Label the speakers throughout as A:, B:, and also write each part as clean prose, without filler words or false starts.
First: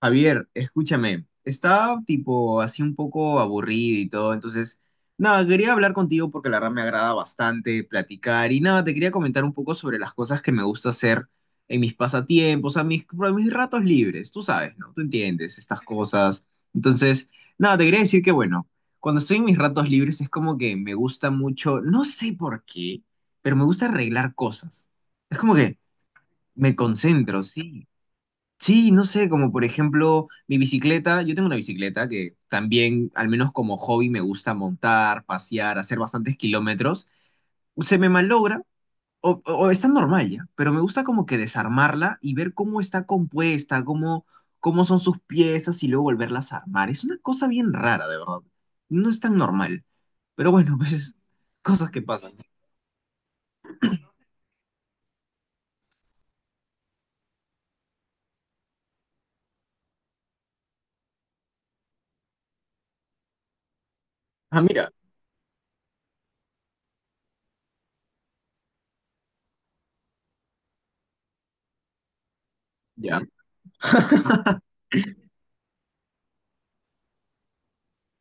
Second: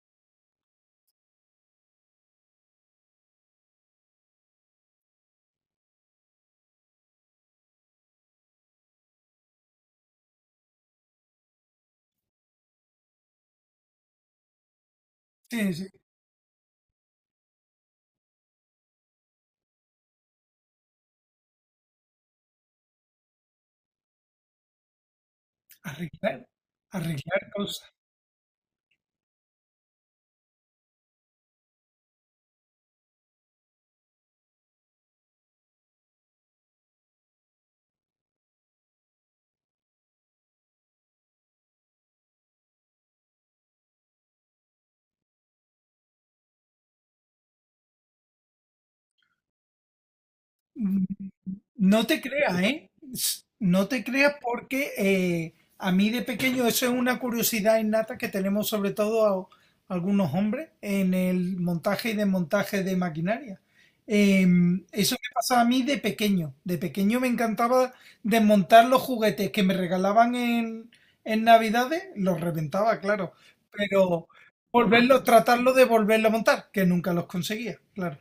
A: Javier, escúchame, estaba tipo así un poco aburrido y todo, entonces, nada, quería hablar contigo porque la verdad me agrada bastante platicar y nada, te quería comentar un poco sobre las cosas que me gusta hacer en mis pasatiempos, a mis ratos libres, tú sabes, ¿no? Tú entiendes
B: Sí,
A: estas
B: sí,
A: cosas. Entonces, nada, te quería decir que bueno, cuando estoy en mis ratos libres es como que me gusta mucho, no sé por qué, pero me gusta arreglar cosas. Es como que
B: arreglar,
A: me concentro,
B: arreglar
A: sí.
B: cosas.
A: Sí, no sé, como por ejemplo mi bicicleta, yo tengo una bicicleta que también, al menos como hobby, me gusta montar, pasear, hacer bastantes kilómetros. Se me malogra o está normal ya, pero me gusta como que desarmarla y ver cómo está compuesta, cómo, cómo son sus piezas y luego volverlas a armar. Es una cosa bien rara, de verdad. No es tan normal, pero bueno,
B: Mm,
A: pues cosas que
B: No te
A: pasan.
B: creas, ¿eh? No te creas porque a mí de pequeño eso es una curiosidad innata que tenemos sobre todo algunos hombres en el montaje y desmontaje de maquinaria.
A: Ah, mira,
B: Eso me pasaba a mí de pequeño. De pequeño me encantaba desmontar los juguetes que me regalaban en Navidades, los reventaba,
A: ya.
B: claro, pero volverlo tratarlo de volverlo a montar, que nunca los conseguía, claro.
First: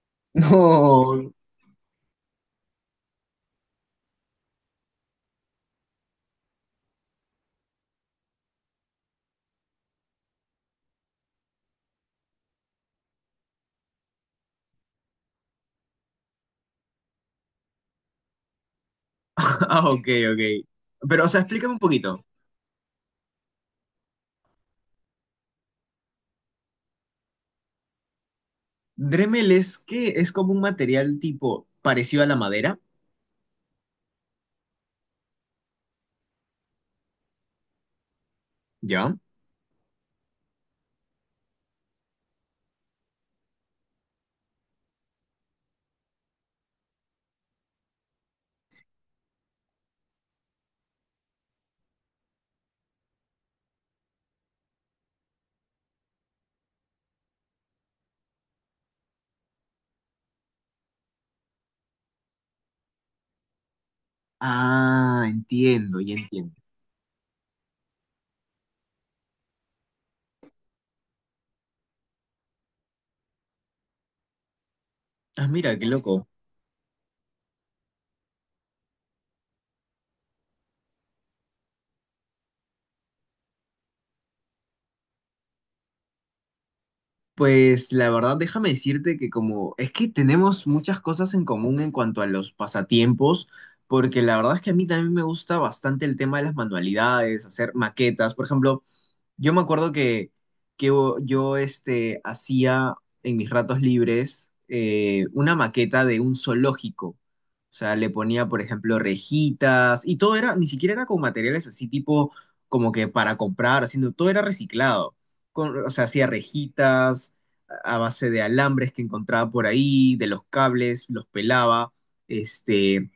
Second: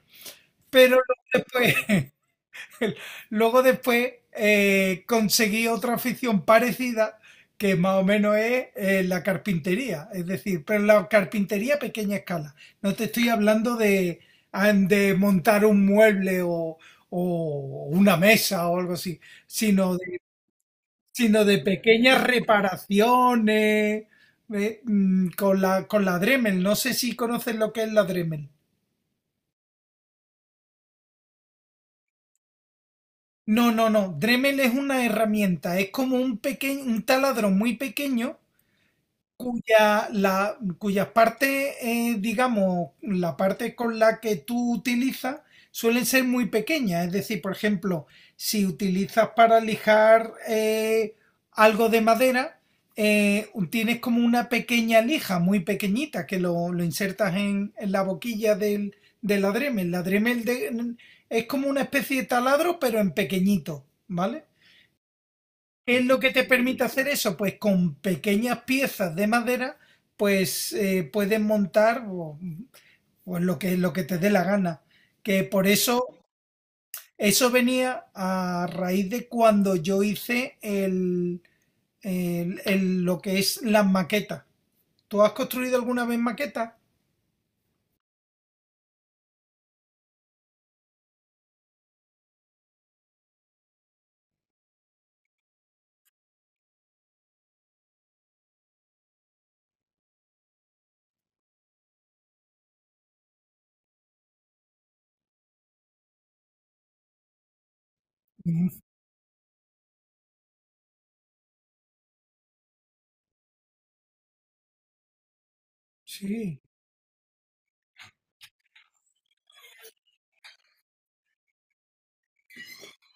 B: Pero luego
A: No.
B: después, luego después conseguí otra afición parecida que más o menos es la carpintería, es decir, pero la carpintería a pequeña escala. No te estoy hablando de, de montar un mueble o una mesa o algo así,
A: Ah,
B: sino
A: ok,
B: de,
A: ok. Pero, o sea,
B: sino de
A: explícame un
B: pequeñas
A: poquito.
B: reparaciones con con la Dremel. No sé si conoces lo que es la Dremel.
A: Dremel es que es como un material tipo parecido a la madera,
B: No, no, no. Dremel es una herramienta, es como un pequeño, un taladro muy pequeño
A: ¿ya?
B: cuya parte, digamos, la parte con la que tú utilizas suelen ser muy pequeñas. Es decir, por ejemplo, si utilizas para lijar algo de madera, tienes como una pequeña lija, muy pequeñita, que lo insertas en la boquilla del adreme. El adreme es como una especie de taladro, pero en pequeñito, ¿vale?
A: Ah,
B: ¿Qué
A: entiendo,
B: es
A: ya
B: lo que te
A: entiendo.
B: permite hacer eso? Pues con pequeñas piezas de madera, pues puedes pues, lo lo que te dé la gana. Que
A: Ah,
B: por
A: mira, qué
B: eso,
A: loco.
B: eso venía a raíz de cuando yo hice lo que es las maquetas. ¿Tú has construido alguna vez maquetas?
A: Pues la verdad, déjame decirte que como es que tenemos muchas cosas en común en cuanto a los pasatiempos, porque la verdad es que a mí también me gusta bastante el tema de las manualidades, hacer maquetas. Por ejemplo, yo me acuerdo que, que yo hacía en mis ratos libres una maqueta de un zoológico. O sea, le ponía, por
B: Mm,
A: ejemplo, rejitas y todo era, ni siquiera era con materiales así tipo como que para comprar, sino todo era reciclado. Con- o sea, hacía
B: Sí,
A: rejitas a base de alambres que encontraba por ahí, de los cables, los pelaba. Este,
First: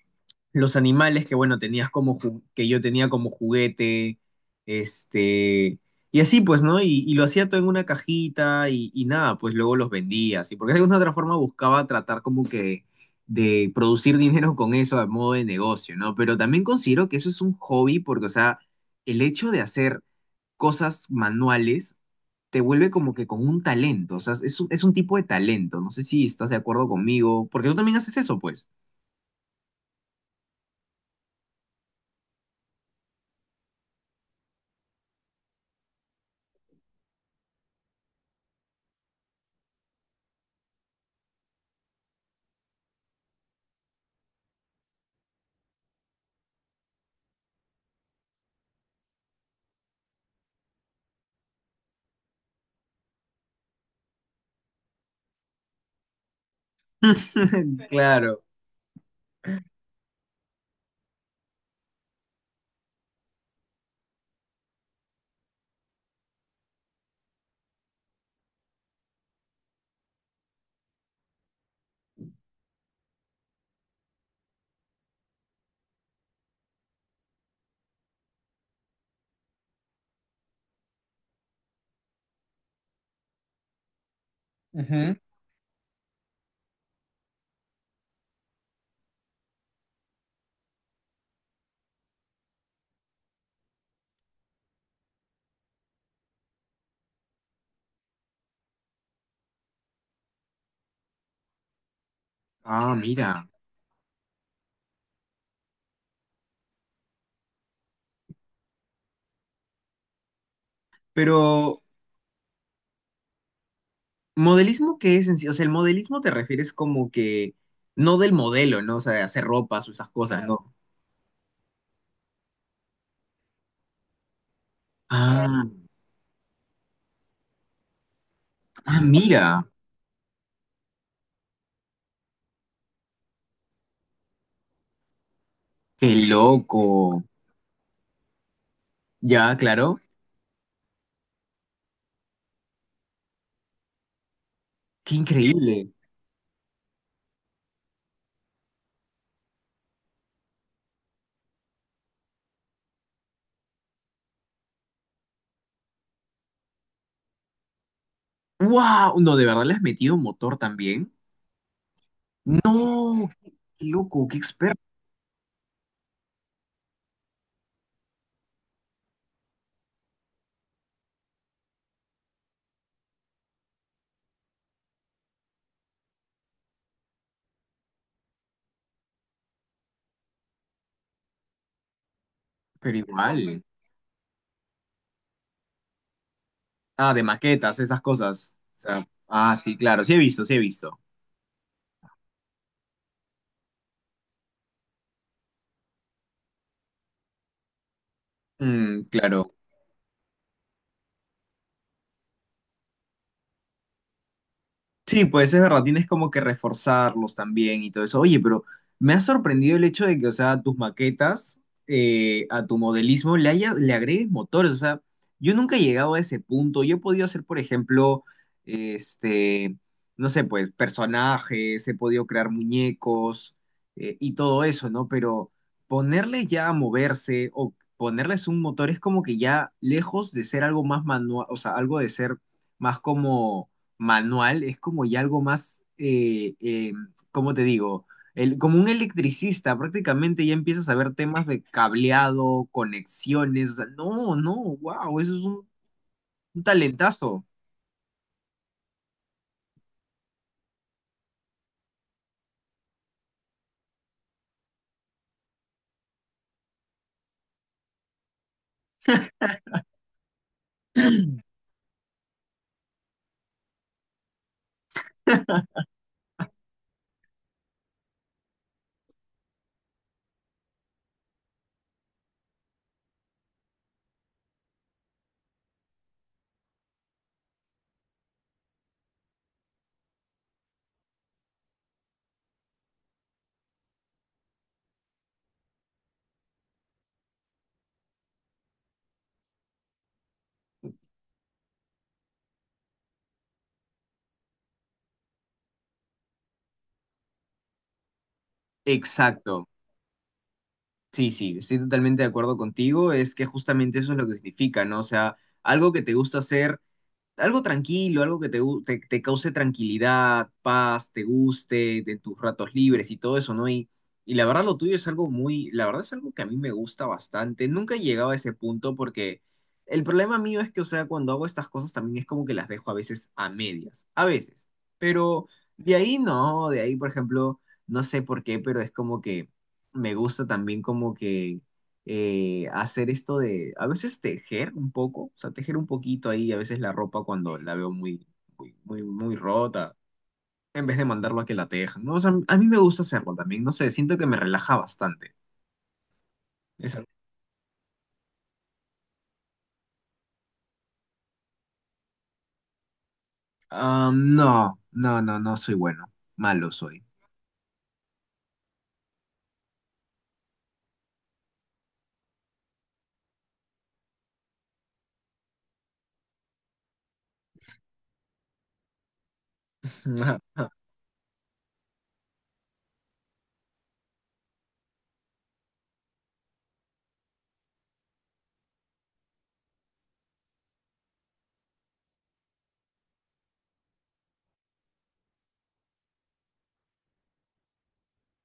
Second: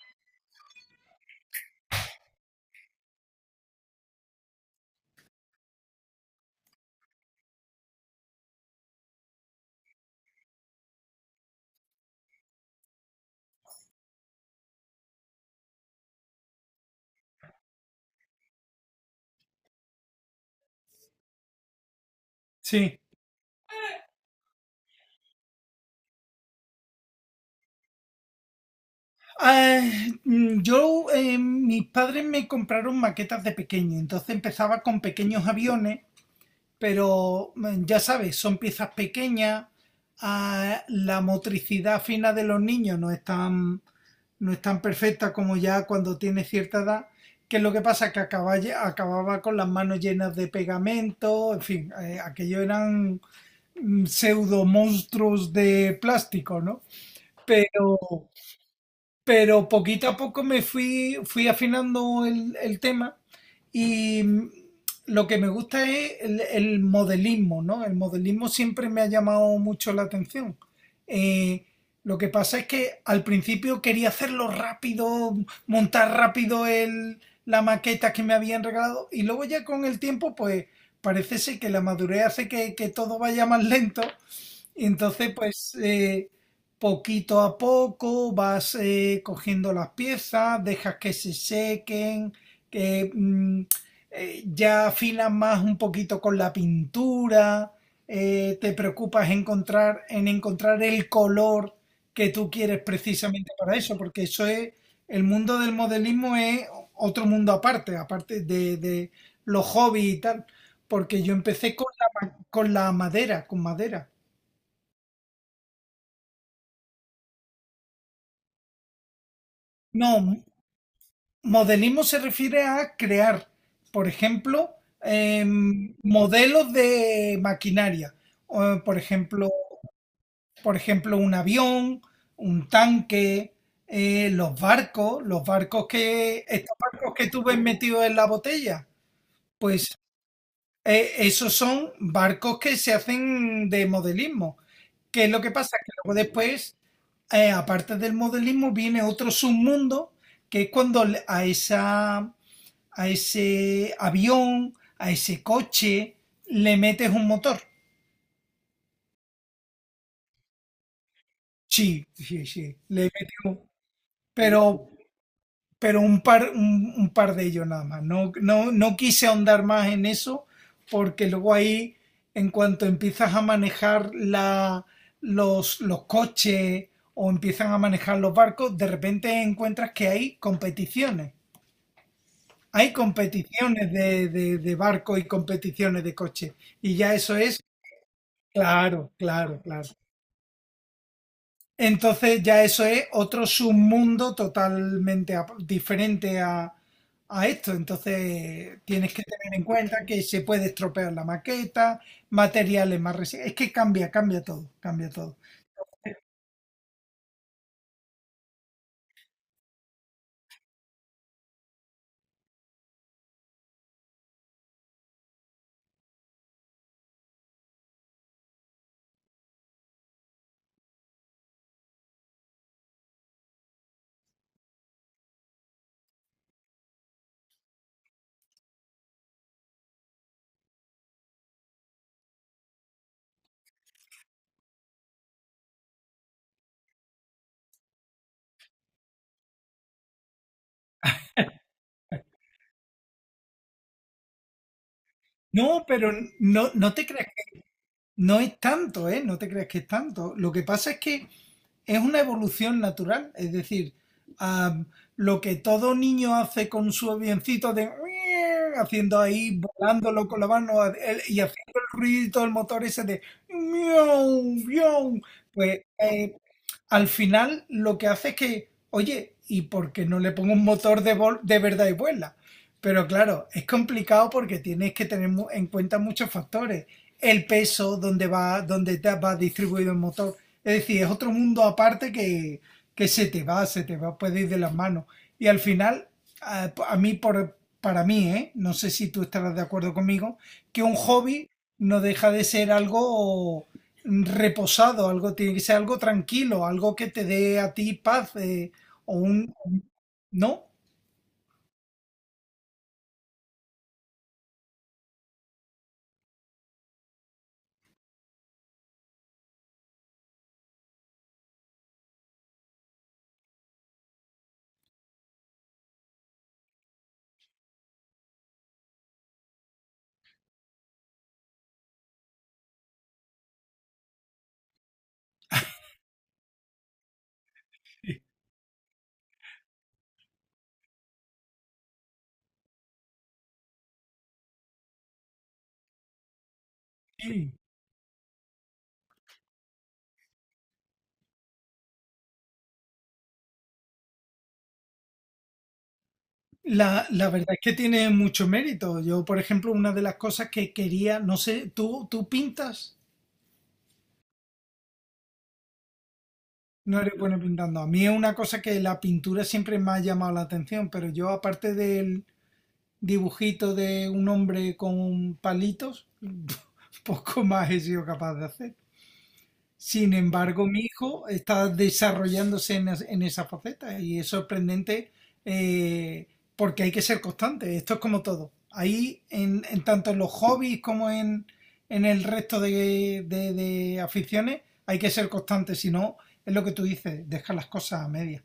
A: los animales que, bueno, que yo tenía como juguete, este, y así pues, ¿no? Y lo hacía todo en una cajita y nada, pues luego los vendía, así, porque de alguna otra forma buscaba tratar como que de producir dinero con eso a modo de negocio, ¿no? Pero también considero que eso es un hobby porque, o sea, el hecho de hacer cosas manuales te vuelve
B: sí.
A: como que con un talento, o sea, es un tipo de talento, no sé si estás de acuerdo conmigo, porque tú también haces eso, pues.
B: Ah, Mis padres me compraron maquetas de pequeño, entonces empezaba con pequeños aviones. Pero ya sabes, son piezas pequeñas, la motricidad fina de los niños no es no es tan perfecta como ya cuando tiene cierta edad, que es lo que pasa que acababa con las manos llenas de pegamento, en fin, aquello eran pseudo monstruos de plástico, ¿no? Pero,
A: Claro.
B: pero poquito a poco me fui afinando el tema y lo que me gusta es el modelismo, ¿no? El modelismo siempre me ha llamado mucho la atención. Eh, lo que pasa es que al principio quería hacerlo rápido, montar rápido la maqueta que me habían regalado y luego ya con el tiempo pues parece ser que la madurez hace que todo vaya más lento.
A: Ujú.
B: Entonces, pues poquito a poco vas cogiendo las piezas, dejas que se sequen, que ya afilas más un poquito con la pintura. Te preocupas encontrar el color que tú quieres
A: Ah, mira.
B: precisamente para eso, porque eso es, el mundo del modelismo es otro mundo aparte, aparte de los hobbies y tal, porque yo empecé
A: Pero,
B: con con la madera, con madera.
A: ¿modelismo qué es en sí? O sea, el modelismo te refieres como que no del modelo, ¿no? O sea, de hacer ropas o esas
B: No,
A: cosas.
B: mo-
A: Claro, ¿no? Claro.
B: modelismo se refiere a crear, por ejemplo,
A: Ah,
B: modelos de maquinaria, o,
A: ah, mira.
B: por ejemplo, un avión, un tanque, los barcos
A: Qué
B: que, estos barcos
A: loco.
B: que tú ves metidos en la botella,
A: Ya, claro.
B: pues esos son barcos que se hacen de modelismo.
A: Qué
B: ¿Qué es lo que pasa?
A: increíble.
B: Que luego después, aparte del modelismo, viene otro submundo, que es cuando a esa a ese avión, a ese coche, le metes un motor.
A: ¡Wow! No, de verdad le has metido motor también.
B: Sí, sí, sí, le
A: No,
B: metes
A: qué
B: un-
A: qué loco, qué experto.
B: Pero, pero un par de ellos nada más. No, no, no quise ahondar más en eso porque luego ahí, en cuanto empiezas a manejar los coches o empiezan a manejar los barcos, de repente encuentras que hay competiciones. Hay
A: Pero igual.
B: competiciones de barco y competiciones de coche. Y
A: Ah,
B: ya
A: de
B: eso es.
A: maquetas, esas cosas. O
B: Claro,
A: sea,
B: claro,
A: ah, sí,
B: claro.
A: claro. Sí he visto, sí he visto.
B: Entonces ya eso es otro submundo totalmente diferente a esto. Entonces
A: Mm,
B: tienes que
A: claro.
B: tener en cuenta que se puede estropear la maqueta, materiales más resistentes. Es que cambia, cambia todo, cambia
A: Sí,
B: todo.
A: pues es verdad, tienes como que reforzarlos también y todo eso. Oye, pero me ha sorprendido el hecho de que, o sea, tus maquetas, a tu modelismo le haya, le agregues motores. O sea, yo nunca he llegado a ese punto. Yo he podido hacer, por ejemplo, este, no sé, pues personajes, he podido crear muñecos, y todo eso, ¿no? Pero ponerle ya a moverse o ponerles un motor es como que ya lejos de ser algo más manual, o sea, algo de ser más como manual es como ya algo más, ¿cómo te digo? El, como un electricista, prácticamente ya empiezas a ver temas de cableado, conexiones. O sea, no, no, wow, eso es un,
B: No, pero
A: un
B: no, no te creas
A: talentazo.
B: que no es tanto, ¿eh? No te creas que es tanto. Lo que pasa es que es una evolución natural. Es decir, ah, lo que todo niño hace con su avioncito de haciendo ahí, volándolo con la mano y haciendo el ruido del motor ese de miau, miau, pues al final lo que hace es que, oye, ¿y por qué no le pongo un motor de, de verdad y vuela? Pero claro, es complicado porque tienes que tener en cuenta muchos factores. El peso, dónde va, dónde te va distribuido el motor, es decir, es otro mundo aparte que se te se te va, puede ir de las manos. Y al final, a mí, para mí, ¿eh? No sé si tú estarás de acuerdo conmigo, que un hobby no deja de ser algo reposado, algo tiene que ser algo tranquilo, algo que te dé a ti paz, o un...
A: Exacto.
B: ¿No?
A: Sí, sí, estoy totalmente de acuerdo contigo. Es que justamente eso es lo que significa, ¿no? O sea, algo que te gusta hacer, algo tranquilo, algo que te cause tranquilidad, paz, te guste, de tus ratos libres y todo eso, ¿no? Y la verdad lo tuyo es algo muy, la verdad es algo que a mí me gusta bastante. Nunca he llegado a ese punto porque el problema mío es que, o sea, cuando hago estas cosas también es como que las dejo a veces a medias, a veces. Pero de ahí no, de ahí, por ejemplo, no sé por qué, pero es como que me gusta también como que hacer esto de, a veces tejer un poco, o sea, tejer un poquito ahí, a veces la ropa
B: Sí.
A: cuando la veo muy rota, en vez de mandarlo a que la tejan, ¿no? O sea, a mí me gusta hacerlo también, no sé, siento que me relaja bastante. Es- algo-
B: La verdad es que tiene mucho mérito. Yo, por ejemplo, una de las cosas que quería, no sé, ¿tú, tú pintas?
A: Ah, no, no, no, no soy bueno, malo
B: No
A: soy.
B: eres bueno pintando. A mí es una cosa que la pintura siempre me ha llamado la atención, pero yo aparte del dibujito de un hombre con palitos, poco más he sido capaz de hacer. Sin embargo, mi hijo está desarrollándose en, en esa faceta y es sorprendente. eh, Porque hay que ser constante. Esto es como todo. Ahí, en tanto en los hobbies como en el resto de, de aficiones, hay que ser constante. Si no, es lo que tú dices, deja las cosas a medias.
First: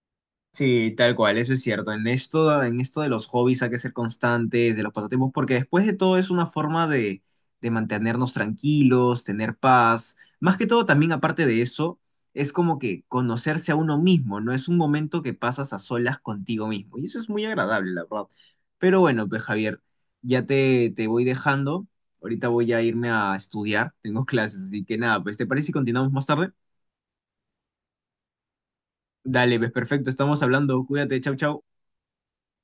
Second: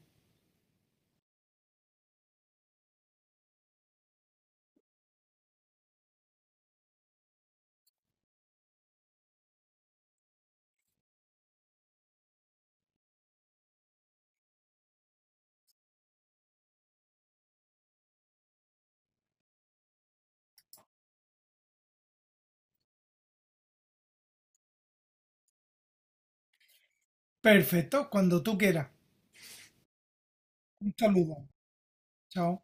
A: Sí, tal cual, eso es cierto. En esto de los hobbies hay que ser constantes, de los pasatiempos, porque después de todo es una forma de mantenernos tranquilos, tener paz. Más que todo, también aparte de eso, es como que conocerse a uno mismo, ¿no? Es un momento que pasas a solas contigo mismo. Y eso es muy agradable, la verdad. Pero bueno, pues Javier, ya te voy dejando. Ahorita voy a irme a estudiar, tengo clases, así que nada, pues ¿te parece si continuamos más tarde?
B: Perfecto, cuando tú quieras.
A: Dale, pues perfecto, estamos hablando.
B: Un
A: Cuídate, chau,
B: saludo.
A: chau.
B: Chao.